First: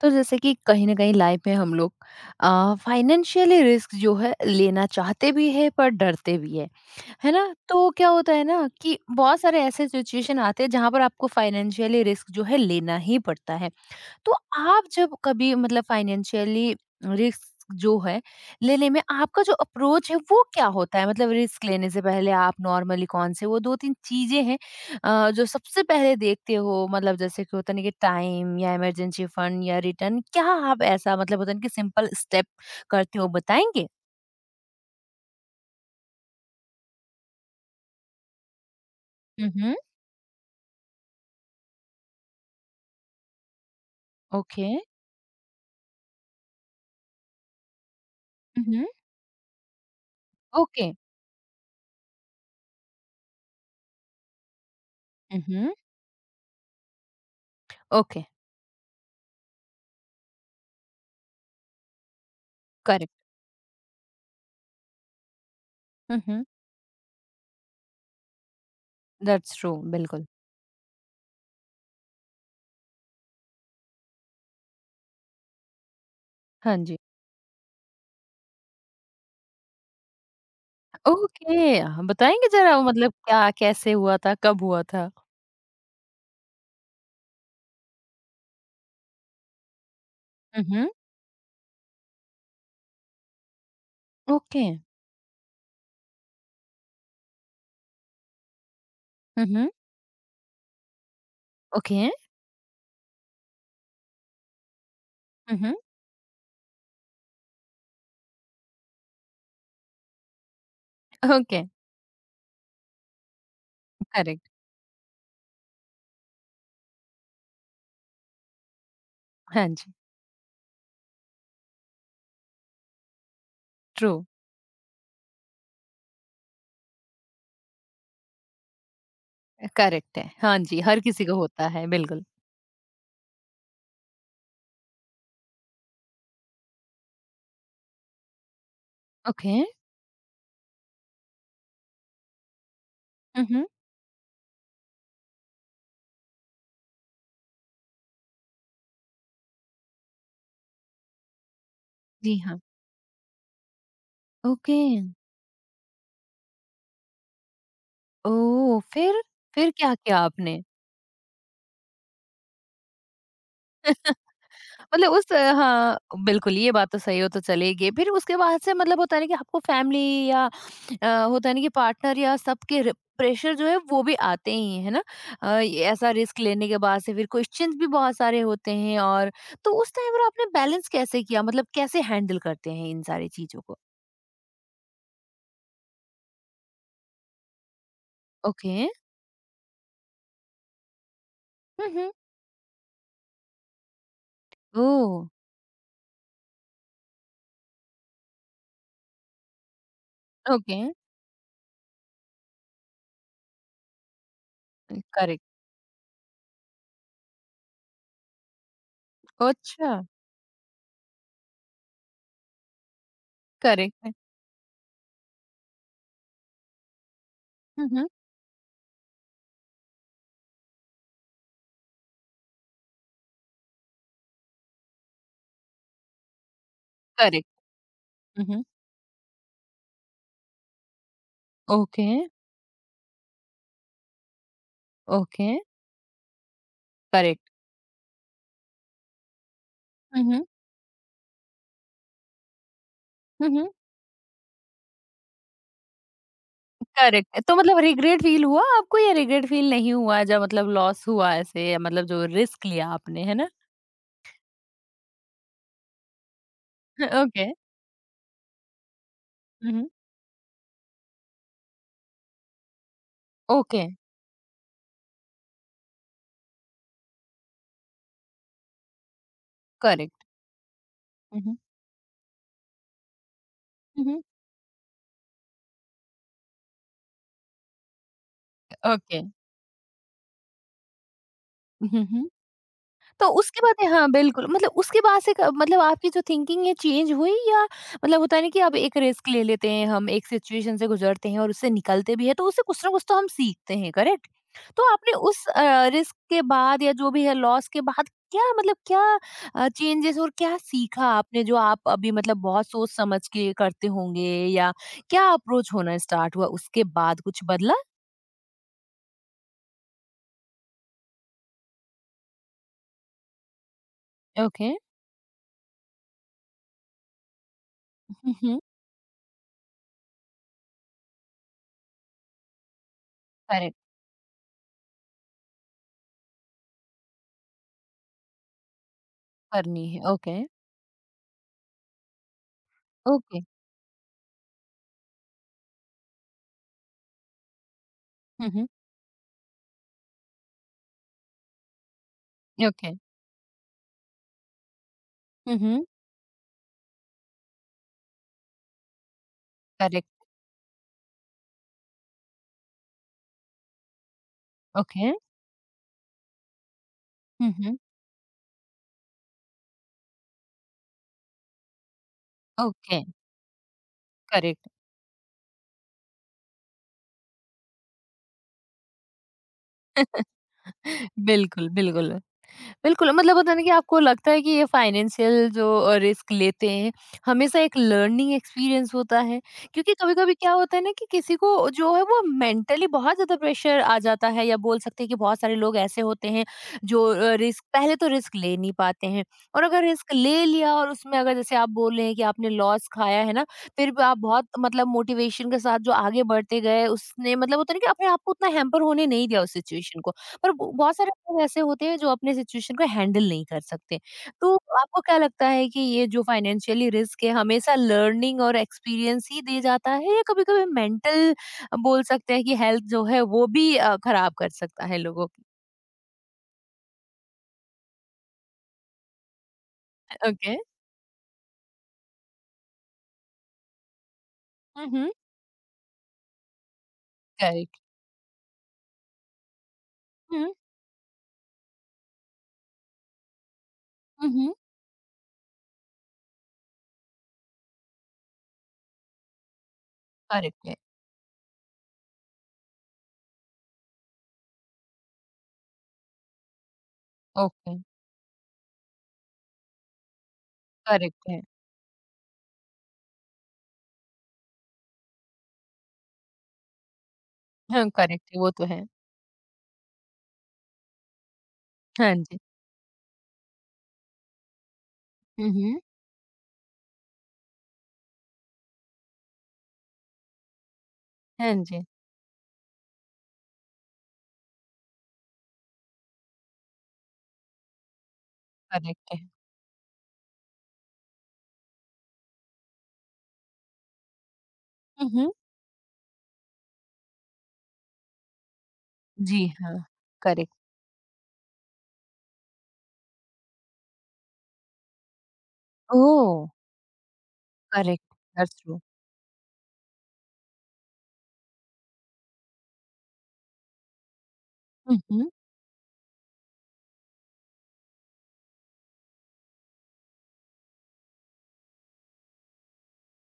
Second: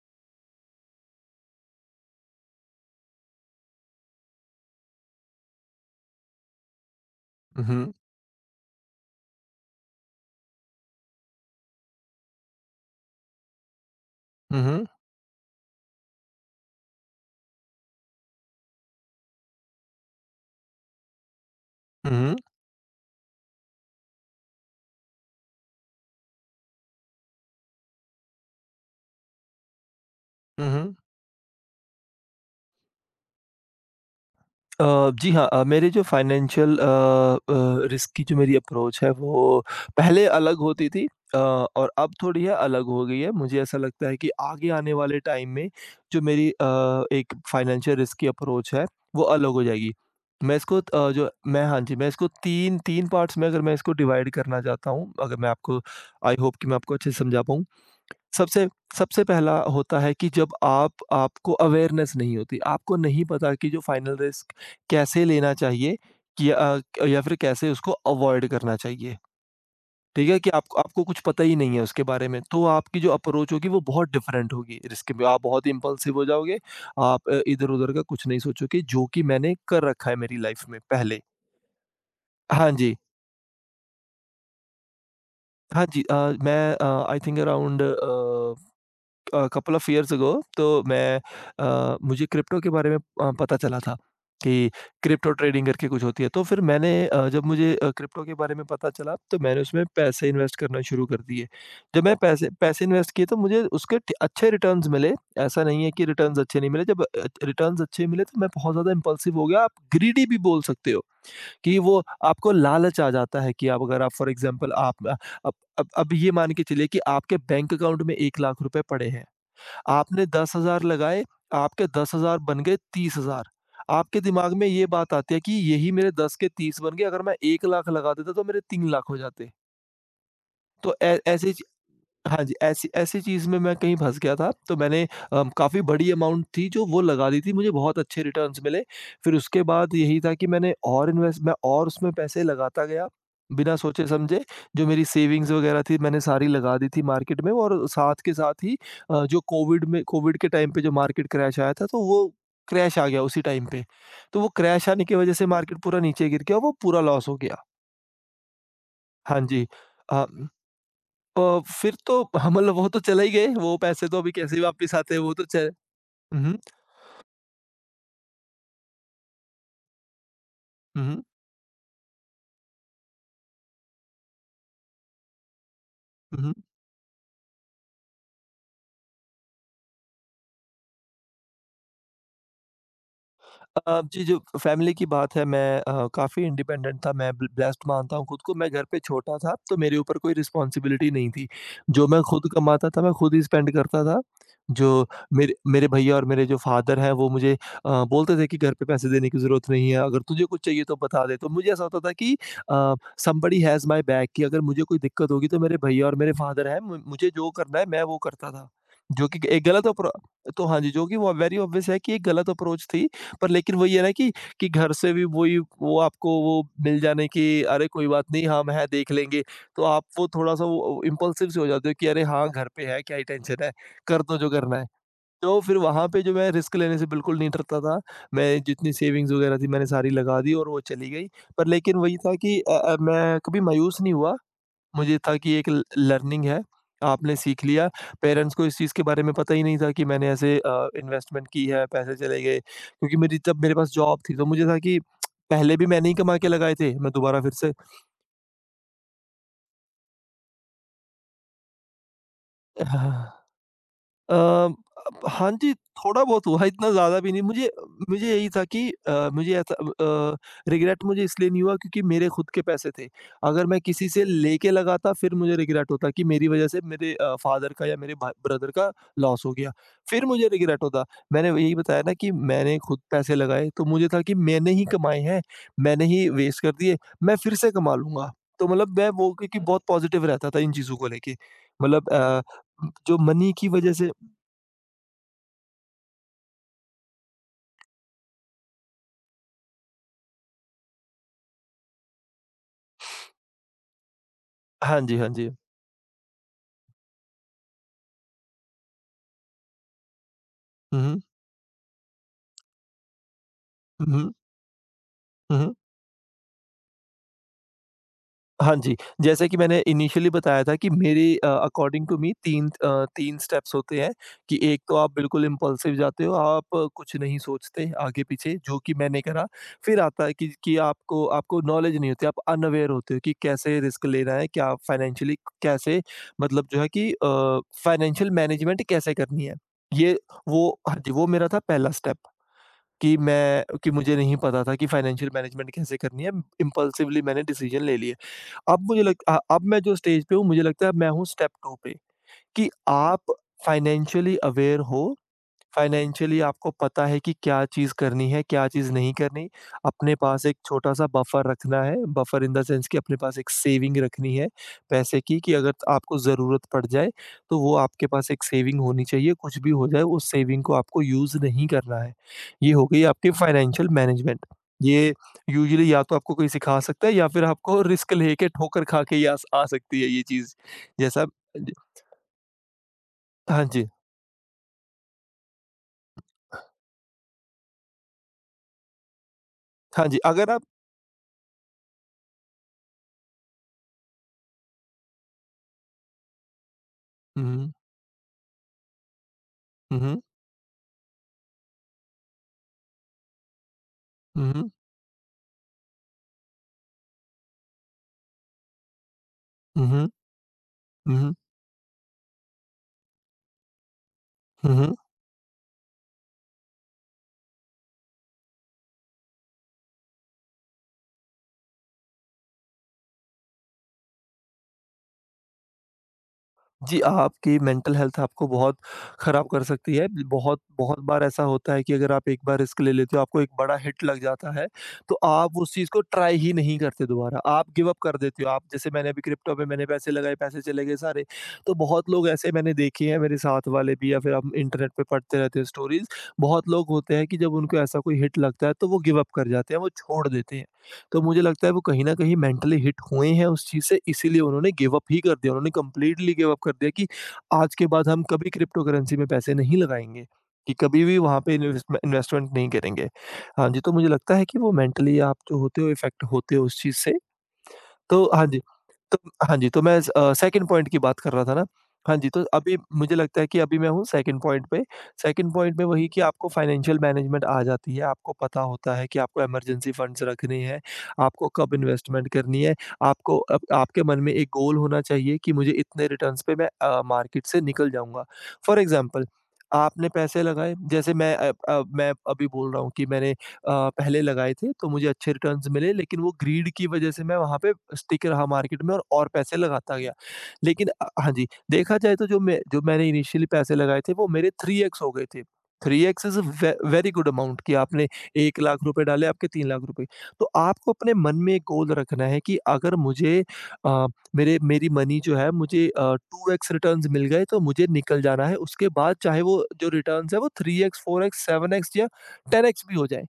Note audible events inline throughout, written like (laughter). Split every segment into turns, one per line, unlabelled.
तो जैसे कि कहीं ना कहीं लाइफ में हम लोग फाइनेंशियली रिस्क जो है लेना चाहते भी है पर डरते भी है। है ना?
हुँ,
तो
हुँ,
क्या होता है ना कि बहुत सारे ऐसे सिचुएशन आते हैं जहां पर आपको फाइनेंशियली रिस्क जो है लेना ही पड़ता है। तो आप
हुँ,
जब कभी मतलब फाइनेंशियली रिस्क जो है लेने में आपका जो अप्रोच है वो क्या होता है, मतलब रिस्क लेने से पहले
हुँ,
आप नॉर्मली कौन से वो दो तीन चीजें हैं जो सबसे पहले देखते हो, मतलब जैसे कि होता नहीं कि टाइम या इमरजेंसी फंड या रिटर्न क्या।
हुँ,
आप
हुँ।
ऐसा मतलब होता नहीं कि सिंपल स्टेप करते हो बताएंगे।
जी हाँ, मेरे जो फाइनेंशियल रिस्क की जो मेरी अप्रोच है वो
हम्म।
पहले अलग होती थी। और अब थोड़ी है अलग हो गई है। मुझे ऐसा लगता है कि
ओके।
आगे आने वाले टाइम में जो मेरी एक फाइनेंशियल रिस्क की अप्रोच
हम्म।
है वो अलग हो जाएगी। मैं इसको
ओके।
अ, जो मैं हाँ जी, मैं इसको 3 पार्ट्स में अगर मैं इसको डिवाइड करना चाहता हूँ, अगर मैं
हम्म।
आपको आई होप कि मैं आपको अच्छे से समझा पाऊँ।
ओके।
सबसे सबसे पहला होता है कि जब आप आपको अवेयरनेस नहीं होती, आपको
करेक्ट।
नहीं पता कि जो फाइनल रिस्क कैसे लेना चाहिए,
हम्म।
कि अ, या फिर कैसे उसको अवॉइड करना चाहिए।
दैट्स ट्रू, बिल्कुल।
ठीक है? कि आपको आपको कुछ पता ही नहीं है उसके बारे में, तो आपकी जो अप्रोच होगी वो बहुत डिफरेंट होगी रिस्क में। आप बहुत इम्पल्सिव हो जाओगे,
हाँ जी।
आप इधर-उधर का कुछ नहीं सोचोगे जो कि मैंने कर रखा है मेरी लाइफ में पहले।
ओके, हाँ, बताएँगे
हाँ
ज़रा
जी।
मतलब क्या कैसे हुआ था? कब हुआ था?
हाँ जी, मैं uh, I think around uh couple of years ago.
हुँ,
तो
हुँ,
मुझे क्रिप्टो के बारे में पता चला था
ओके।
कि क्रिप्टो ट्रेडिंग करके कुछ होती है। जब मुझे क्रिप्टो के बारे में पता चला तो
हुँ,
मैंने
हुँ।
उसमें पैसे इन्वेस्ट करना शुरू कर दिए। जब
ओके।
मैं पैसे पैसे इन्वेस्ट किए तो मुझे उसके ट अच्छे रिटर्न्स मिले।
हुँ,
ऐसा
हुँ।
नहीं है कि रिटर्न्स अच्छे नहीं मिले। जब रिटर्न्स अच्छे मिले तो मैं बहुत ज़्यादा इम्पल्सिव हो गया। आप ग्रीडी भी बोल सकते हो
ओके।
कि वो आपको लालच आ जाता है कि आप अगर आप फॉर
करेक्ट,
एग्ज़ाम्पल आप अब ये मान के चलिए कि आपके बैंक अकाउंट में 1 लाख रुपए पड़े हैं।
हाँ जी,
आपने 10,000 लगाए, आपके 10,000 बन गए 30,000।
ट्रू।
आपके दिमाग में ये बात आती है कि यही मेरे 10 के 30 बन गए, अगर मैं 1 लाख लगा देता तो मेरे 3 लाख हो जाते।
करेक्ट है। हाँ जी,
तो
हर
ऐ
किसी को
ऐसी ची
होता है, बिल्कुल।
हाँ जी, ऐसी ऐसी चीज़ में मैं कहीं फँस गया था, तो मैंने काफ़ी बड़ी अमाउंट थी जो वो लगा दी थी, मुझे बहुत अच्छे रिटर्न्स मिले। फिर
ओके।
उसके बाद यही था कि मैं और उसमें पैसे लगाता गया,
हुँ, हुँ।
बिना सोचे-समझे। जो मेरी सेविंग्स वगैरह थी, मैंने सारी लगा दी थी मार्केट में, और साथ के साथ ही जो कोविड के टाइम पे जो मार्केट क्रैश आया था, तो वो
जी हाँ।
क्रैश आ गया उसी टाइम पे। तो वो
ओके।
क्रैश आने की वज़ह से मार्केट पूरा नीचे गिर गया, वो पूरा लॉस हो गया।
ओह! फिर?
हाँ जी।
फिर क्या किया
अ
आपने?
अ, फिर तो ह मतलब वो तो चले ही गए, वो पैसे तो अभी कैसे वापस
मतलब
आते हैं,
उस
वो तो च
हाँ,
हुँ,
बिल्कुल
हुँ,
ये बात तो सही हो तो चलेगी। फिर उसके बाद से मतलब होता है ना कि आपको फैमिली या
हुँ, हुँ,
होता है ना कि पार्टनर या सबके र प्रेशर जो है वो भी आते ही है ना? ये ऐसा रिस्क
हुँ।
लेने के बाद से फिर क्वेश्चंस भी बहुत सारे होते हैं और तो उस टाइम पर आपने बैलेंस कैसे किया? मतलब कैसे हैंडल करते हैं इन सारी चीज़ों को?
जी, जो फैमिली की बात है, मैं काफ़ी इंडिपेंडेंट था, मैं ब्लेस्ड मानता हूँ खुद को। मैं
ओके।
घर पे छोटा था, तो मेरे ऊपर कोई रिस्पॉन्सिबिलिटी नहीं थी।
हुँ,
जो
हुँ।
मैं खुद कमाता था, मैं खुद ही स्पेंड करता था। जो
ओह!
मेरे मेरे भैया और मेरे जो फादर हैं, वो मुझे बोलते थे कि, "घर पे पैसे देने की ज़रूरत नहीं है, अगर तुझे कुछ
ओके।
चाहिए तो बता दे।" तो मुझे ऐसा होता था कि uh, somebody has my back, कि अगर मुझे कोई दिक्कत
करेक्ट।
होगी, तो मेरे भैया और मेरे फादर हैं, मु मुझे जो करना है, मैं वो करता था। जो कि एक गलत
अच्छा,
अप्रो तो हाँ जी, जो कि वो वेरी ऑब्वियस है कि एक गलत अप्रोच थी। पर लेकिन
करेक्ट
वही है ना
है।
कि घर से भी वही वो आपको वो मिल जाने की,
हुँ,
अरे
हुँ।
कोई बात नहीं हम हैं देख लेंगे। तो आप वो थोड़ा-सा वो इम्पल्सिव से हो जाते हो कि अरे हाँ, घर पे है, क्या ही टेंशन है, कर दो जो करना है। तो फिर वहाँ पे जो मैं रिस्क लेने से बिल्कुल
करेक्ट।
नहीं डरता था।
हुँ,
मैं
हुँ।
जितनी सेविंग्स वगैरह थी, मैंने सारी लगा दी और वो चली गई। पर लेकिन
ओके,
वही था कि मैं कभी मायूस नहीं हुआ। मुझे था
ओके।
कि एक ल लर्निंग है, आपने
करेक्ट।
सीख लिया। पेरेंट्स को इस चीज़ के बारे में पता ही नहीं था कि
हुँ,
मैंने
हुँ।
ऐसे इन्वेस्टमेंट की है, पैसे चले गए। क्योंकि मेरी
हुँ,
जब
हुँ।
मेरे पास जॉब थी तो मुझे था कि पहले भी मैंने ही कमा के लगाए थे, मैं
करेक्ट है।
दोबारा फिर
तो
से
मतलब रिग्रेट फील हुआ आपको या रिग्रेट फील नहीं हुआ जब मतलब लॉस हुआ ऐसे मतलब जो रिस्क लिया आपने है ना?
(laughs) अ, अब हाँ जी, थोड़ा-बहुत हुआ, इतना
(laughs)
ज़्यादा भी नहीं।
ओके।
मुझे मुझे यही था कि मुझे
हुँ,
ऐसा
हुँ।
रिग्रेट मुझे इसलिए नहीं हुआ क्योंकि मेरे खुद के पैसे थे। अगर मैं
ओके,
किसी से लेके लगाता, फिर मुझे रिग्रेट होता कि मेरी वज़ह से मेरे फादर का या मेरे भा ब्रदर का लॉस हो गया।
करेक्ट।
फिर मुझे रिग्रेट होता।
हुँ,
मैंने
हुँ।
यही बताया ना कि मैंने खुद पैसे लगाए, तो
हुँ,
मुझे था
हुँ।
कि मैंने ही कमाए हैं, मैंने ही वेस्ट कर दिए, मैं फिर से कमा लूँगा। तो मतलब मैं
ओके।
वो क्योंकि बहुत पॉज़िटिव रहता था इन चीज़ों को लेके।
हम्म,
मतलब
हम्म।
जो
तो
मनी
उसके
की
बाद
वज़ह
हाँ,
से।
बिल्कुल मतलब उसके बाद से क मतलब आपकी जो थिंकिंग है चेंज हुई या मतलब होता है ना कि अब एक रिस्क ले लेते हैं हम, एक सिचुएशन से गुज़रते हैं और उससे निकलते भी हैं, तो उससे कुछ ना कुछ तो हम सीखते हैं, करेक्ट? तो
हाँ
आपने
जी, हाँ
उस
जी।
रिस्क के बाद या जो भी है लॉस के बाद क्या मतलब क्या चेंजेज़ और क्या
हुँ,
सीखा
हुँ।
आपने जो आप अभी मतलब बहुत सोच समझ के करते
हुँ,
होंगे
हुँ।
या क्या
हुँ,
अप्रोच
हुँ।
होना स्टार्ट हुआ उसके बाद कुछ बदला?
हाँ जी, जैसे कि मैंने इनिशियली बताया था कि मेरे अकॉर्डिंग टू मी 3 स्टेप्स होते हैं, कि
ओके।
एक तो आप बिल्कुल इम्पल्सिव जाते हो, आप कुछ नहीं सोचते
हुँ,
आगे-पीछे
हुँ।
जो कि मैंने करा। फिर आता है कि आपको आपको नॉलेज नहीं होती, आप अनअवेयर होते हो कि
करेक्ट,
कैसे रिस्क लेना है, क्या फाइनेंशियली कैसे, मतलब जो है कि फाइनेंशियल मैनेजमेंट कैसे करनी है।
करनी है।
ये
ओके,
वो हाँ जी, वो मेरा था पहला स्टेप।
ओके।
कि मुझे नहीं पता था कि फाइनेंशियल मैनेजमेंट कैसे करनी है, इम्पल्सिवली मैंने डिसीजन ले लिए।
हुँ, हुँ।
अब मुझे लग अ, अब मैं जो स्टेज पे हूँ, मुझे लगता है मैं हूँ स्टेप 2 पे, कि
ओके।
आप फाइनेंशियली अवेयर हो।
हुँ, हुँ।
फाइनेंशियली आपको पता है कि क्या चीज़ करनी है, क्या चीज़ नहीं करनी। अपने
करेक्ट,
पास एक छोटा-सा बफर रखना है, बफर इन द सेंस कि अपने पास एक सेविंग रखनी है
ओके।
पैसे की, कि अगर आपको ज़रूरत पड़ जाए,
हुँ,
तो वो
हुँ,
आपके पास एक सेविंग होनी चाहिए। कुछ भी हो जाए, उस सेविंग को आपको यूज़ नहीं करना है। ये हो
ओके,
गई आपकी फाइनेंशियल मैनेजमेंट।
करेक्ट।
ये यूजुअली या तो आपको कोई सिखा सकता है, या फिर आपको रिस्क लेके ठोकर खा के ही आस आ सकती है ये चीज़।
(laughs)
जैसा
बिल्कुल, बिल्कुल। बिल्कुल, मतलब होता है ना
हाँ
कि
जी।
आपको लगता है कि ये फाइनेंशियल जो रिस्क लेते हैं, हमेशा एक लर्निंग एक्सपीरियंस होता है। क्योंकि
हाँ जी,
कभी-कभी
अगर
क्या
आप
होता है ना कि किसी को जो है वो मेंटली बहुत ज़्यादा प्रेशर आ जाता है या बोल सकते हैं कि बहुत सारे लोग ऐसे होते हैं जो रिस्क
हुँ,
पहले तो रिस्क ले नहीं पाते हैं और अगर
हुँ,
रिस्क
हुँ,
ले लिया और उसमें अगर जैसे आप बोल रहे हैं कि आपने लॉस खाया है ना, फिर भी आप बहुत
हुँ,
मतलब मोटिवेशन के साथ जो आगे बढ़ते गए उसने मतलब होता है ना कि अपने आप को उतना हैम्पर होने नहीं दिया उस
हुँ,
सिचुएशन को।
हुँ।
पर ब बहुत सारे
हुँ, हुँ।
लोग ऐसे होते हैं जो अपने सिचुएशन को हैंडल नहीं कर सकते। तो
हुँ, हुँ।
आपको क्या लगता है कि ये जो फाइनेंशियली रिस्क है हमेशा लर्निंग और एक्सपीरियंस ही दे जाता है या कभी-कभी मेंटल बोल सकते हैं कि हेल्थ जो है वो भी खराब कर सकता है लोगों की?
जी, आपकी मेंटल हेल्थ आपको बहुत ख़राब कर सकती है।
ओके।
बहुत बहुत बार ऐसा होता है कि अगर आप एक बार रिस्क ले लेते हो, आपको एक बड़ा हिट लग जाता है,
हुँ, हुँ।
तो आप उस चीज़ को ट्राई ही नहीं करते दोबारा। आप
करेक्ट।
गिव अप कर देते हो। आप, जैसे मैंने अभी क्रिप्टो पे मैंने पैसे लगाए,
हुँ,
पैसे चले गए सारे। तो बहुत लोग ऐसे मैंने देखे हैं, मेरे साथ वाले भी, या
हुँ,
फिर
हुँ।
हम इंटरनेट पे पढ़ते रहते हैं स्टोरीज़। बहुत लोग होते हैं कि जब उनको ऐसा कोई हिट लगता है, तो वो गिव अप कर जाते हैं, वो छोड़ देते
करेक्ट
हैं।
है।
तो मुझे लगता है वो कहीं न कहीं मेंटली हिट हुए हैं उस चीज़ से, इसीलिए उन्होंने गिव अप ही कर दिया। उन्होंने कंप्लीटली गिव अप कर दिया कि
ओके।
आज के बाद हम कभी क्रिप्टोकरेंसी में पैसे नहीं लगाएँगे, कि कभी भी
करेक्ट है।
वहाँ पे इन्वेस्टमेंट नहीं करेंगे। हाँ जी, तो मुझे लगता है कि वो मेंटली आप जो होते हो, इफ़ेक्ट होते हो उस चीज़ से।
हाँ,
तो
करेक्ट है
हाँ
वो
जी,
तो है।
तो हाँ जी, तो मैं सेकंड पॉइंट की बात कर रहा था ना।
हाँ
हाँ जी,
जी।
तो अभी मुझे लगता है कि अभी मैं हूँ सेकंड पॉइंट पे।
हुँ,
सेकंड पॉइंट
हुँ।
में वही कि आपको फाइनेंशियल मैनेजमेंट आ जाती है, आपको पता होता है कि आपको इमरजेंसी फंड्स रखने हैं, आपको
हाँ
कब
जी।
इन्वेस्टमेंट करनी है, आपको, अब आपके मन में एक गोल होना चाहिए कि मुझे इतने रिटर्न्स पे मैं मार्केट से निकल जाऊँगा। फॉर
करेक्ट है।
एग्ज़ाम्पल आपने पैसे लगाए, जैसे मैं अभी बोल रहा हूँ कि मैंने पहले लगाए थे तो मुझे
हुँ, हुँ।
अच्छे रिटर्न्स मिले, लेकिन वो ग्रीड की वजह से मैं वहाँ पे स्टिक रहा मार्केट में और
जी
पैसे
हाँ।
लगाता गया।
करेक्ट।
लेकिन हाँ जी, देखा जाए तो जो मैंने इनिशियली पैसे लगाए थे वो मेरे 3x हो गए थे। 3x
oh!
Is a way very good amount कि
करेक्ट।
आपने
दैट्स
1 लाख
ट्रू।
रुपए डाले, आपके 3 लाख रुपए। तो आपको अपने मन में एक गोल रखना है कि अगर मुझे अ, मेरे मेरी
हुँ,
मनी
हुँ।
जो है मुझे 2x रिटर्न्स मिल गए तो मुझे निकल जाना है, उसके बाद चाहे वो जो रिटर्न्स है वो 3x, 4x, 7x या 10x भी हो जाए।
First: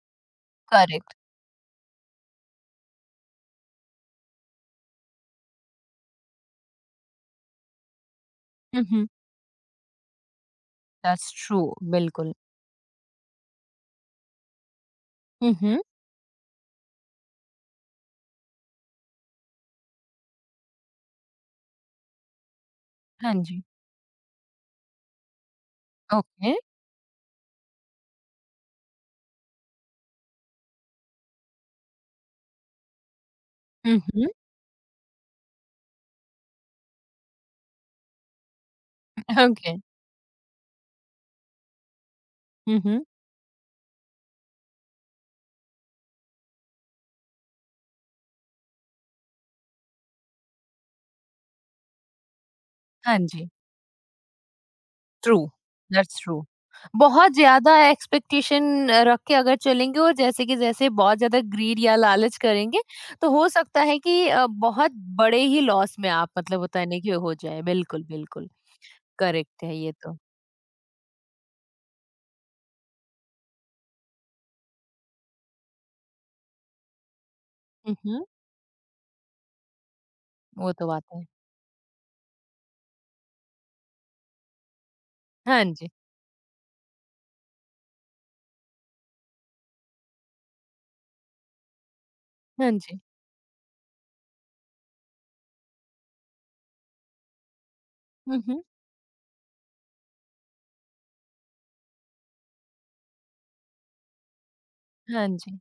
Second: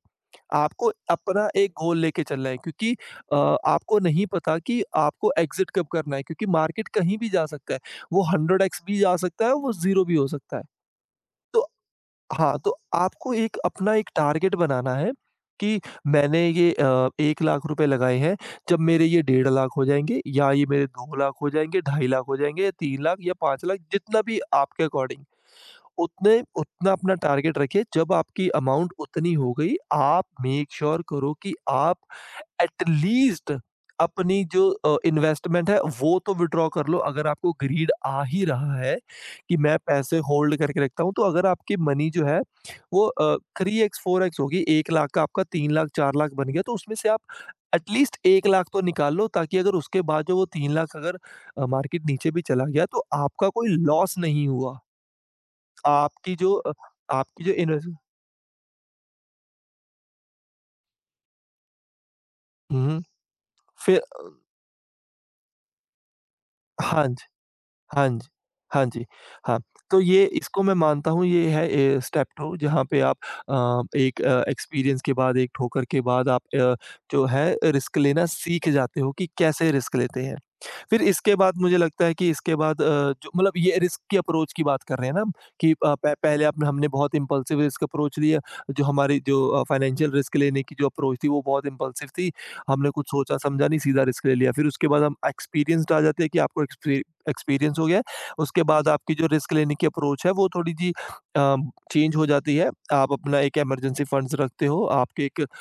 आपको
करेक्ट।
अपना एक गोल लेके चलना है, क्योंकि आपको नहीं पता कि आपको एग्ज़िट कब करना है, क्योंकि मार्केट कहीं भी जा सकता है। वो 100x
हुँ,
भी
हुँ।
जा सकता है, वो 0 भी हो सकता है।
दैट्स ट्रू,
तो
बिल्कुल।
हाँ, तो आपको एक अपना एक टारगेट बनाना है
हुँ,
कि
हुँ।
मैंने ये 1 लाख रुपए लगाए हैं, जब मेरे ये 1.5 लाख हो जाएँगे या ये मेरे 2 लाख हो जाएँगे, 2.5 लाख हो जाएँगे या 3 लाख
हाँ
या
जी,
5 लाख, जितना भी आपके अकॉर्डिंग। उतने
ओके।
उतना अपना टारगेट रखिए, जब आपकी अमाउंट उतनी हो गई, आप मेक श्योर करो कि आप एटलीस्ट
हुँ, हुँ।
अपनी जो इन्वेस्टमेंट है वो तो विथड्रॉ कर लो। अगर आपको ग्रीड आ ही रहा है कि
ओके।
मैं पैसे होल्ड करके रखता हूँ, तो अगर आपकी मनी जो है
हुँ, हुँ।
वो 3x 4x होगी, 1,00,000 का आपका 3,00,000 4,00,000 बन गया, तो उसमें से आप एटलीस्ट 1,00,000 तो निकाल लो, ताकि अगर उसके बाद जो वो 3,00,000 अगर मार्केट नीचे भी चला गया तो
हाँ जी,
आपका कोई लॉस नहीं हुआ।
ट्रू, दैट्स
आपकी
ट्रू।
जो अ,
बहुत
आपकी जो
ज़्यादा
इन्वेस्ट।
एक्सपेक्टेशन रख के अगर चलेंगे और जैसे कि जैसे बहुत ज़्यादा ग्रीड या लालच करेंगे,
हुँ, हुँ।
तो हो सकता है
फिर।
कि बहुत बड़े ही लॉस में आप मतलब होता है ना
हाँ,
कि हो जाएँ। बिल्कुल,
हाँ जी।
बिल्कुल,
हाँ जी, हाँ।
करेक्ट है ये
तो
तो।
ये, इसको मैं मानता हूँ ये है स्टेप 2, जहाँ पे आप एक एक्सपीरियंस के बाद, एक ठोकर के बाद आप जो है,
हुँ,
रिस्क
हुँ,
लेना सीख जाते हो कि कैसे रिस्क लेते हैं।
वो तो
फिर
बात है।
इसके बाद मुझे लगता है कि इसके बाद जो मतलब ये रिस्क की अप्रोच की बात कर रहे हैं ना हम,
हाँ
कि
जी,
प पहले आपने हमने बहुत इम्पल्सिव रिस्क अप्रोच लिया। जो हमारी जो फाइनेंशियल रिस्क लेने की जो अप्रोच थी वो बहुत इम्पल्सिव थी।
हाँ
हमने
जी।
कुछ सोचा-समझा नहीं, सीधा रिस्क ले लिया। फिर उसके बाद हम एक्सपीरियंस्ड आ जाते हैं कि आपको एक्सपीरियंस हो गया है,
हुँ, हुँ।
उसके बाद आपकी जो रिस्क लेने की अप्रोच है वो थोड़ी अ, चेंज हो जाती है। आप अपना एक इमरजेंसी फंड्स रखते हो, आपके
हाँ
एक अ,
जी,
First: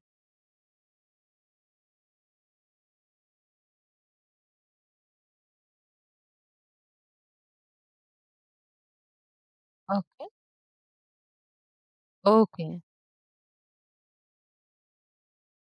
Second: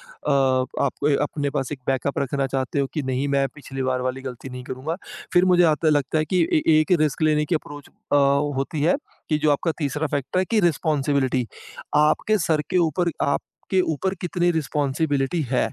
आपको ए- अपने पास एक बैकअप रखना चाहते हो कि नहीं, मैं पिछली बार वाली गलती नहीं करूँगा। फिर मुझे आता लगता है कि ए एक रिस्क लेने की अप्रोच होती है कि जो आपका तीसरा
ओके,
फैक्टर है, कि रिस्पॉन्सिबिलिटी। आपके सर
ओके।
के ऊपर, आपके ऊपर कितनी रिस्पॉन्सिबिलिटी है?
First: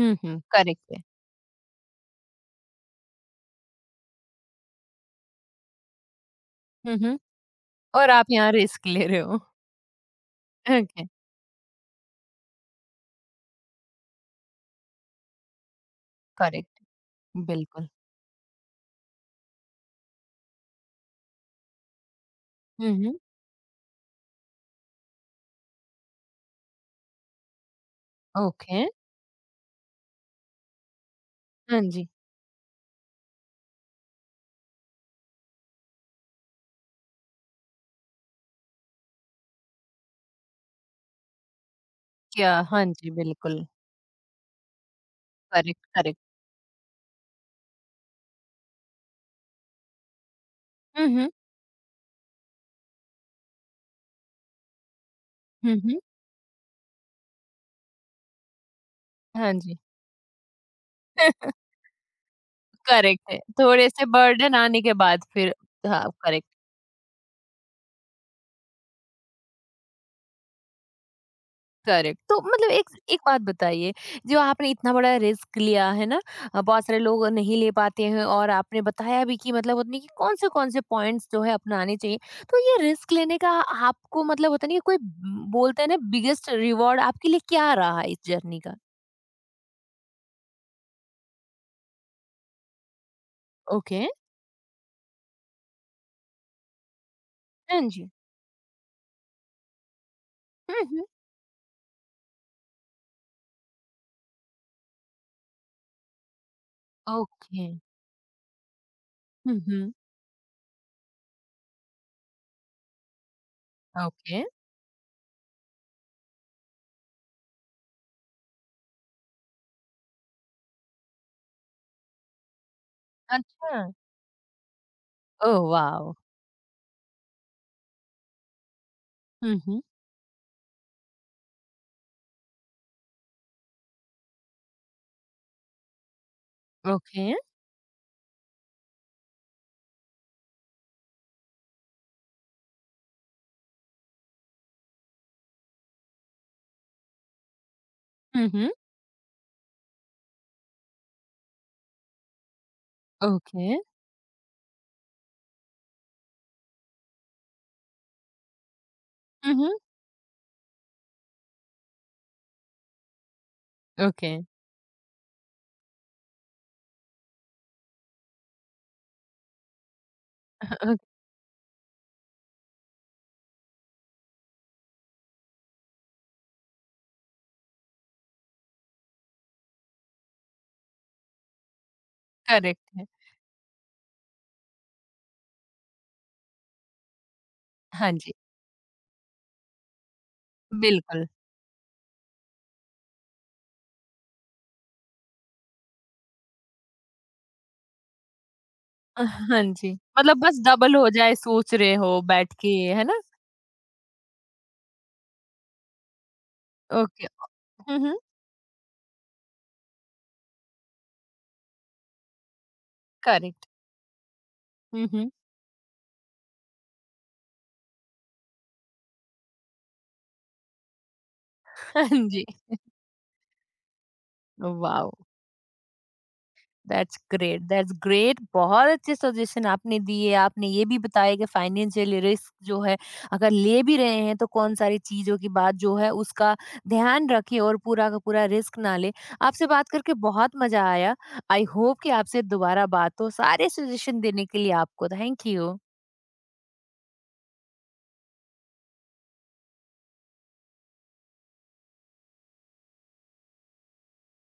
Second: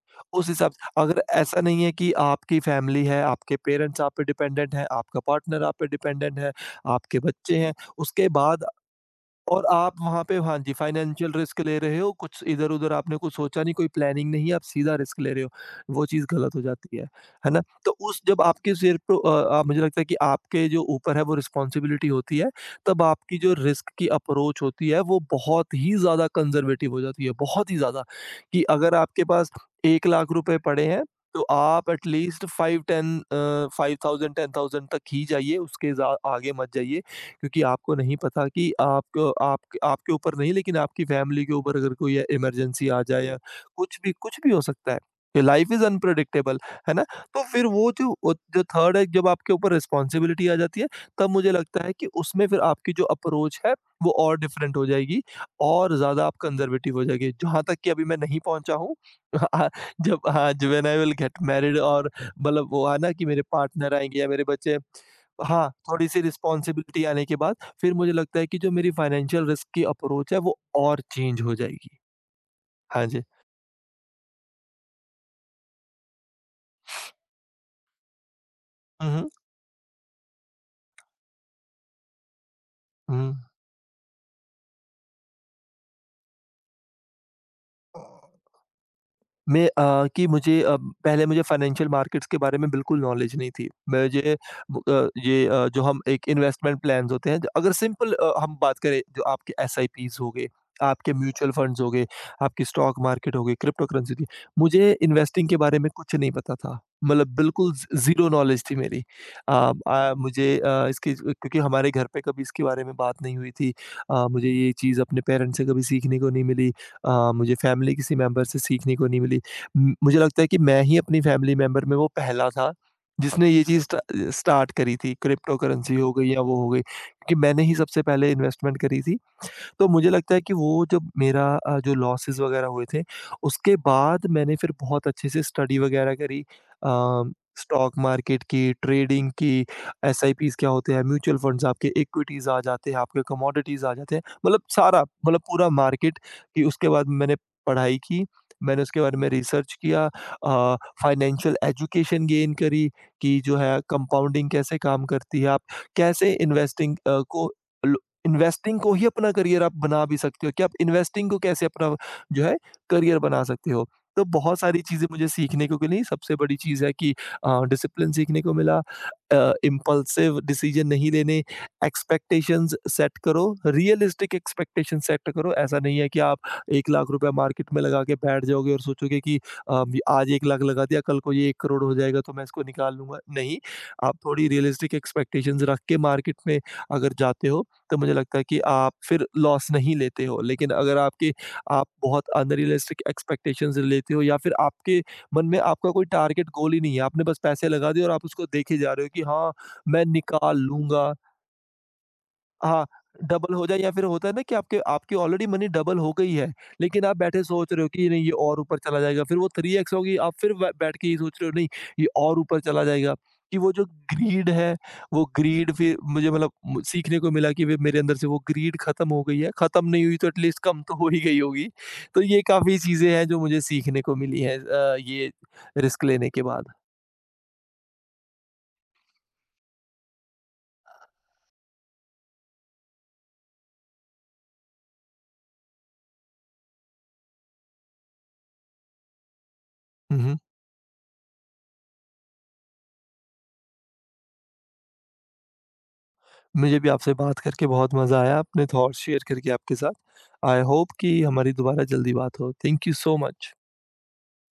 हुँ, हुँ,
उस हिसाब से,
करेक्ट है।
अगर ऐसा नहीं है कि आपकी फैमिली है, आपके पेरेंट्स आप पे डिपेंडेंट हैं, आपका पार्टनर आप पे डिपेंडेंट है,
हुँ, हुँ।
आपके बच्चे हैं,
और आप
उसके
यहाँ
बाद
रिस्क ले रहे हो।
और आप वहाँ पे, हाँ जी,
ओके,
फाइनेंशियल रिस्क ले रहे हो, कुछ इधर-उधर, आपने कुछ सोचा नहीं, कोई प्लानिंग नहीं है, आप सीधा रिस्क ले रहे हो। वो चीज़ गलत हो
करेक्ट
जाती है ना?
बिल्कुल।
तो उस जब आपके सिर पे आप, मुझे लगता है कि आपके जो ऊपर है वो रिस्पॉन्सिबिलिटी होती है,
हुँ,
तब
हुँ।
आपकी जो रिस्क की अप्रोच होती है वो बहुत ही ज़्यादा कंज़र्वेटिव हो जाती है, बहुत ही ज़्यादा कि
ओके,
अगर आपके पास 1 लाख रुपए पड़े हैं, तो
हाँ
आप
जी।
एट लीस्ट 5 10 5,000 10,000 तक ही जाइए, उसके ज़ा आगे मत जाइए। क्योंकि आपको नहीं पता कि आपको आप आपके ऊपर नहीं, लेकिन आपकी फैमिली के ऊपर अगर कोई
क्या हाँ
इमरजेंसी आ
जी,
जाए या
बिल्कुल।
कुछ भी, कुछ भी हो सकता है। Life
correct,
is
correct.
Unpredictable है ना। तो फिर वो जो थर्ड है, जब आपके ऊपर रिस्पॉन्सिबिलिटी आ जाती है,
हुँ, हुँ।
तब मुझे लगता है कि उसमें फिर आपकी जो अप्रोच है वो और डिफरेंट हो जाएगी,
हुँ,
और
हुँ।
ज्यादा आप कंजर्वेटिव हो जाएगी, जहां तक कि अभी मैं नहीं पहुंचा हूँ।
हाँ
(laughs)
जी।
जब आई विल गेट
(laughs)
मैरिड, और मतलब वो, आना कि
करेक्ट है।
मेरे
थोड़े
पार्टनर
से
आएंगे या मेरे
बर्डन
बच्चे।
आने के बाद फिर
हाँ,
हाँ,
थोड़ी-सी
करेक्ट।
रिस्पॉन्सिबिलिटी आने के बाद फिर मुझे लगता है कि जो मेरी फाइनेंशियल रिस्क की अप्रोच है वो और चेंज हो जाएगी।
करेक्ट, तो मतलब एक
हाँ
एक
जी।
बात बताइए, जो आपने इतना बड़ा रिस्क लिया है ना, बहुत सारे लोग नहीं ले पाते हैं और आपने
हुँ,
बताया
हुँ।
भी कि मतलब उतनी कि कौन से पॉइंट्स जो है अपनाने चाहिए। तो ये रिस्क लेने का आपको मतलब होता नहीं है, कोई बोलते हैं ना बिगेस्ट रिवॉर्ड आपके लिए क्या रहा इस
हुँ।
जर्नी का?
मैं अ, कि मुझे अ, पहले मुझे फाइनेंशियल मार्केट्स के बारे में बिल्कुल नॉलेज नहीं थी।
ओके।
मुझे ये जो हम एक इन्वेस्टमेंट प्लान्स होते हैं, जो अगर
हाँ जी।
सिंपल हम बात करें, जो आपके एसआईपीज़ हो गए,
हम्म।
आपके म्यूचुअल फंड्स हो गए, आपकी स्टॉक मार्केट हो गई, क्रिप्टो करेंसी थी। मुझे इन्वेस्टिंग के बारे में कुछ नहीं पता था। मतलब
ओके।
बिल्कुल ज़ ज़ीरो नॉलेज थी मेरी। अ,
हम्म।
मुझे इसकी, क्योंकि हमारे घर पे कभी इसके बारे में बात नहीं हुई थी।
ओके।
मुझे ये चीज़ अपने पेरेंट्स से कभी सीखने को नहीं मिली। मुझे फैमिली किसी मेंबर से सीखने को नहीं मिली। म मुझे लगता है कि मैं ही अपनी फैमिली मेंबर में वो पहला था, जिसने ये चीज़
अच्छा।
स्टार्ट करी थी, क्रिप्टो
ओह
करेंसी
वाओ।
हो गई या वो हो गई, क्योंकि मैंने ही सबसे पहले इन्वेस्टमेंट करी थी।
हम्म।
तो मुझे लगता है कि वो, जब मेरा जो लॉसेस वगैरह हुए थे, उसके बाद मैंने फिर बहुत अच्छे से स्टडी वगैरह करी।
ओके।
स्टॉक मार्केट की, ट्रेडिंग की, एसआईपीज़ क्या होते हैं, म्यूचुअल फंड्स, आपके इक्विटीज़ आ जाते हैं, आपके कमोडिटीज़ आ जाते हैं। मतलब सारा, मतलब पूरा मार्केट, कि उसके बाद मैंने पढ़ाई की,
हम्म।
मैंने उसके बारे में रिसर्च किया। फाइनेंशियल एजुकेशन गेन करी कि जो
ओके।
है कंपाउंडिंग कैसे काम करती है, आप कैसे इन्वेस्टिंग को ही अपना करियर
हम्म।
आप बना भी सकते हो, कि आप इन्वेस्टिंग को कैसे अपना जो है करियर बना सकते हो। तो
ओके।
बहुत सारी चीज़ें मुझे सीखने को मिली। सबसे बड़ी चीज़ है कि डिसिप्लिन सीखने को मिला, इम्पल्सिव डिसीज़न नहीं
(laughs)
लेने, एक्सपेक्टेशंस सेट करो, रियलिस्टिक एक्सपेक्टेशन सेट करो। ऐसा नहीं है कि आप 1 लाख रुपया मार्केट में लगा के बैठ जाओगे और सोचोगे कि आज 1 लाख लगा दिया, कल को ये 1 करोड़ हो जाएगा तो मैं इसको
करेक्ट
निकाल
है।
लूँगा। नहीं, आप थोड़ी रियलिस्टिक एक्सपेक्टेशंस रख के मार्केट में अगर जाते हो, तो
हाँ
मुझे
जी।
लगता है कि आप फिर लॉस नहीं लेते हो। लेकिन अगर
बिल्कुल।
आपके आप बहुत अनरियलिस्टिक एक्सपेक्टेशंस लेते हो, या फिर आपके मन में आपका कोई टारगेट गोल ही नहीं है, आपने बस पैसे लगा दिए और आप उसको देखे जा रहे हो कि हाँ,
हाँ जी,
मैं
मतलब बस
निकाल
डबल हो
लूँगा।
जाए सोच रहे हो बैठ के,
हाँ,
है ना?
डबल हो जाए, या फिर होता है ना कि आपके आपकी ऑलरेडी मनी डबल हो गई है, लेकिन आप
ओके।
बैठे सोच रहे हो
हुँ,
कि
हुँ,
नहीं, ये और ऊपर चला जाएगा, फिर वो 3x होगी, आप फिर ब बैठ के ये सोच रहे हो, नहीं, ये और ऊपर चला जाएगा, कि
करेक्ट।
वो जो ग्रीड है,
हुँ,
वो
हुँ।
ग्रीड फिर मुझे मतलब म सीखने को मिला कि वे मेरे अंदर से वो ग्रीड खत्म हो गई है, खत्म नहीं हुई तो एट लीस्ट कम तो हो ही गई होगी।
हाँ
तो ये
जी।
काफ़ी चीज़ें हैं जो मुझे सीखने को मिली हैं,
वाओ!
ये रिस्क लेने के बाद।
That's great, that's great. बहुत अच्छे सजेशन आपने दिए, आपने ये भी बताया कि फाइनेंशियल रिस्क जो है अगर ले भी रहे हैं तो कौन सारी चीज़ों की बात जो है उसका ध्यान रखें और पूरा का पूरा रिस्क ना लें। आपसे बात करके
हुँ, हुँ।
बहुत मज़ा आया। आई होप कि आपसे दोबारा बात हो। सारे सजेशन देने के लिए आपको थैंक यू।
मुझे भी आपसे बात करके बहुत मज़ा आया, अपने थॉट्स शेयर करके आपके साथ। आई होप कि हमारी दोबारा जल्दी बात हो। Thank you so much.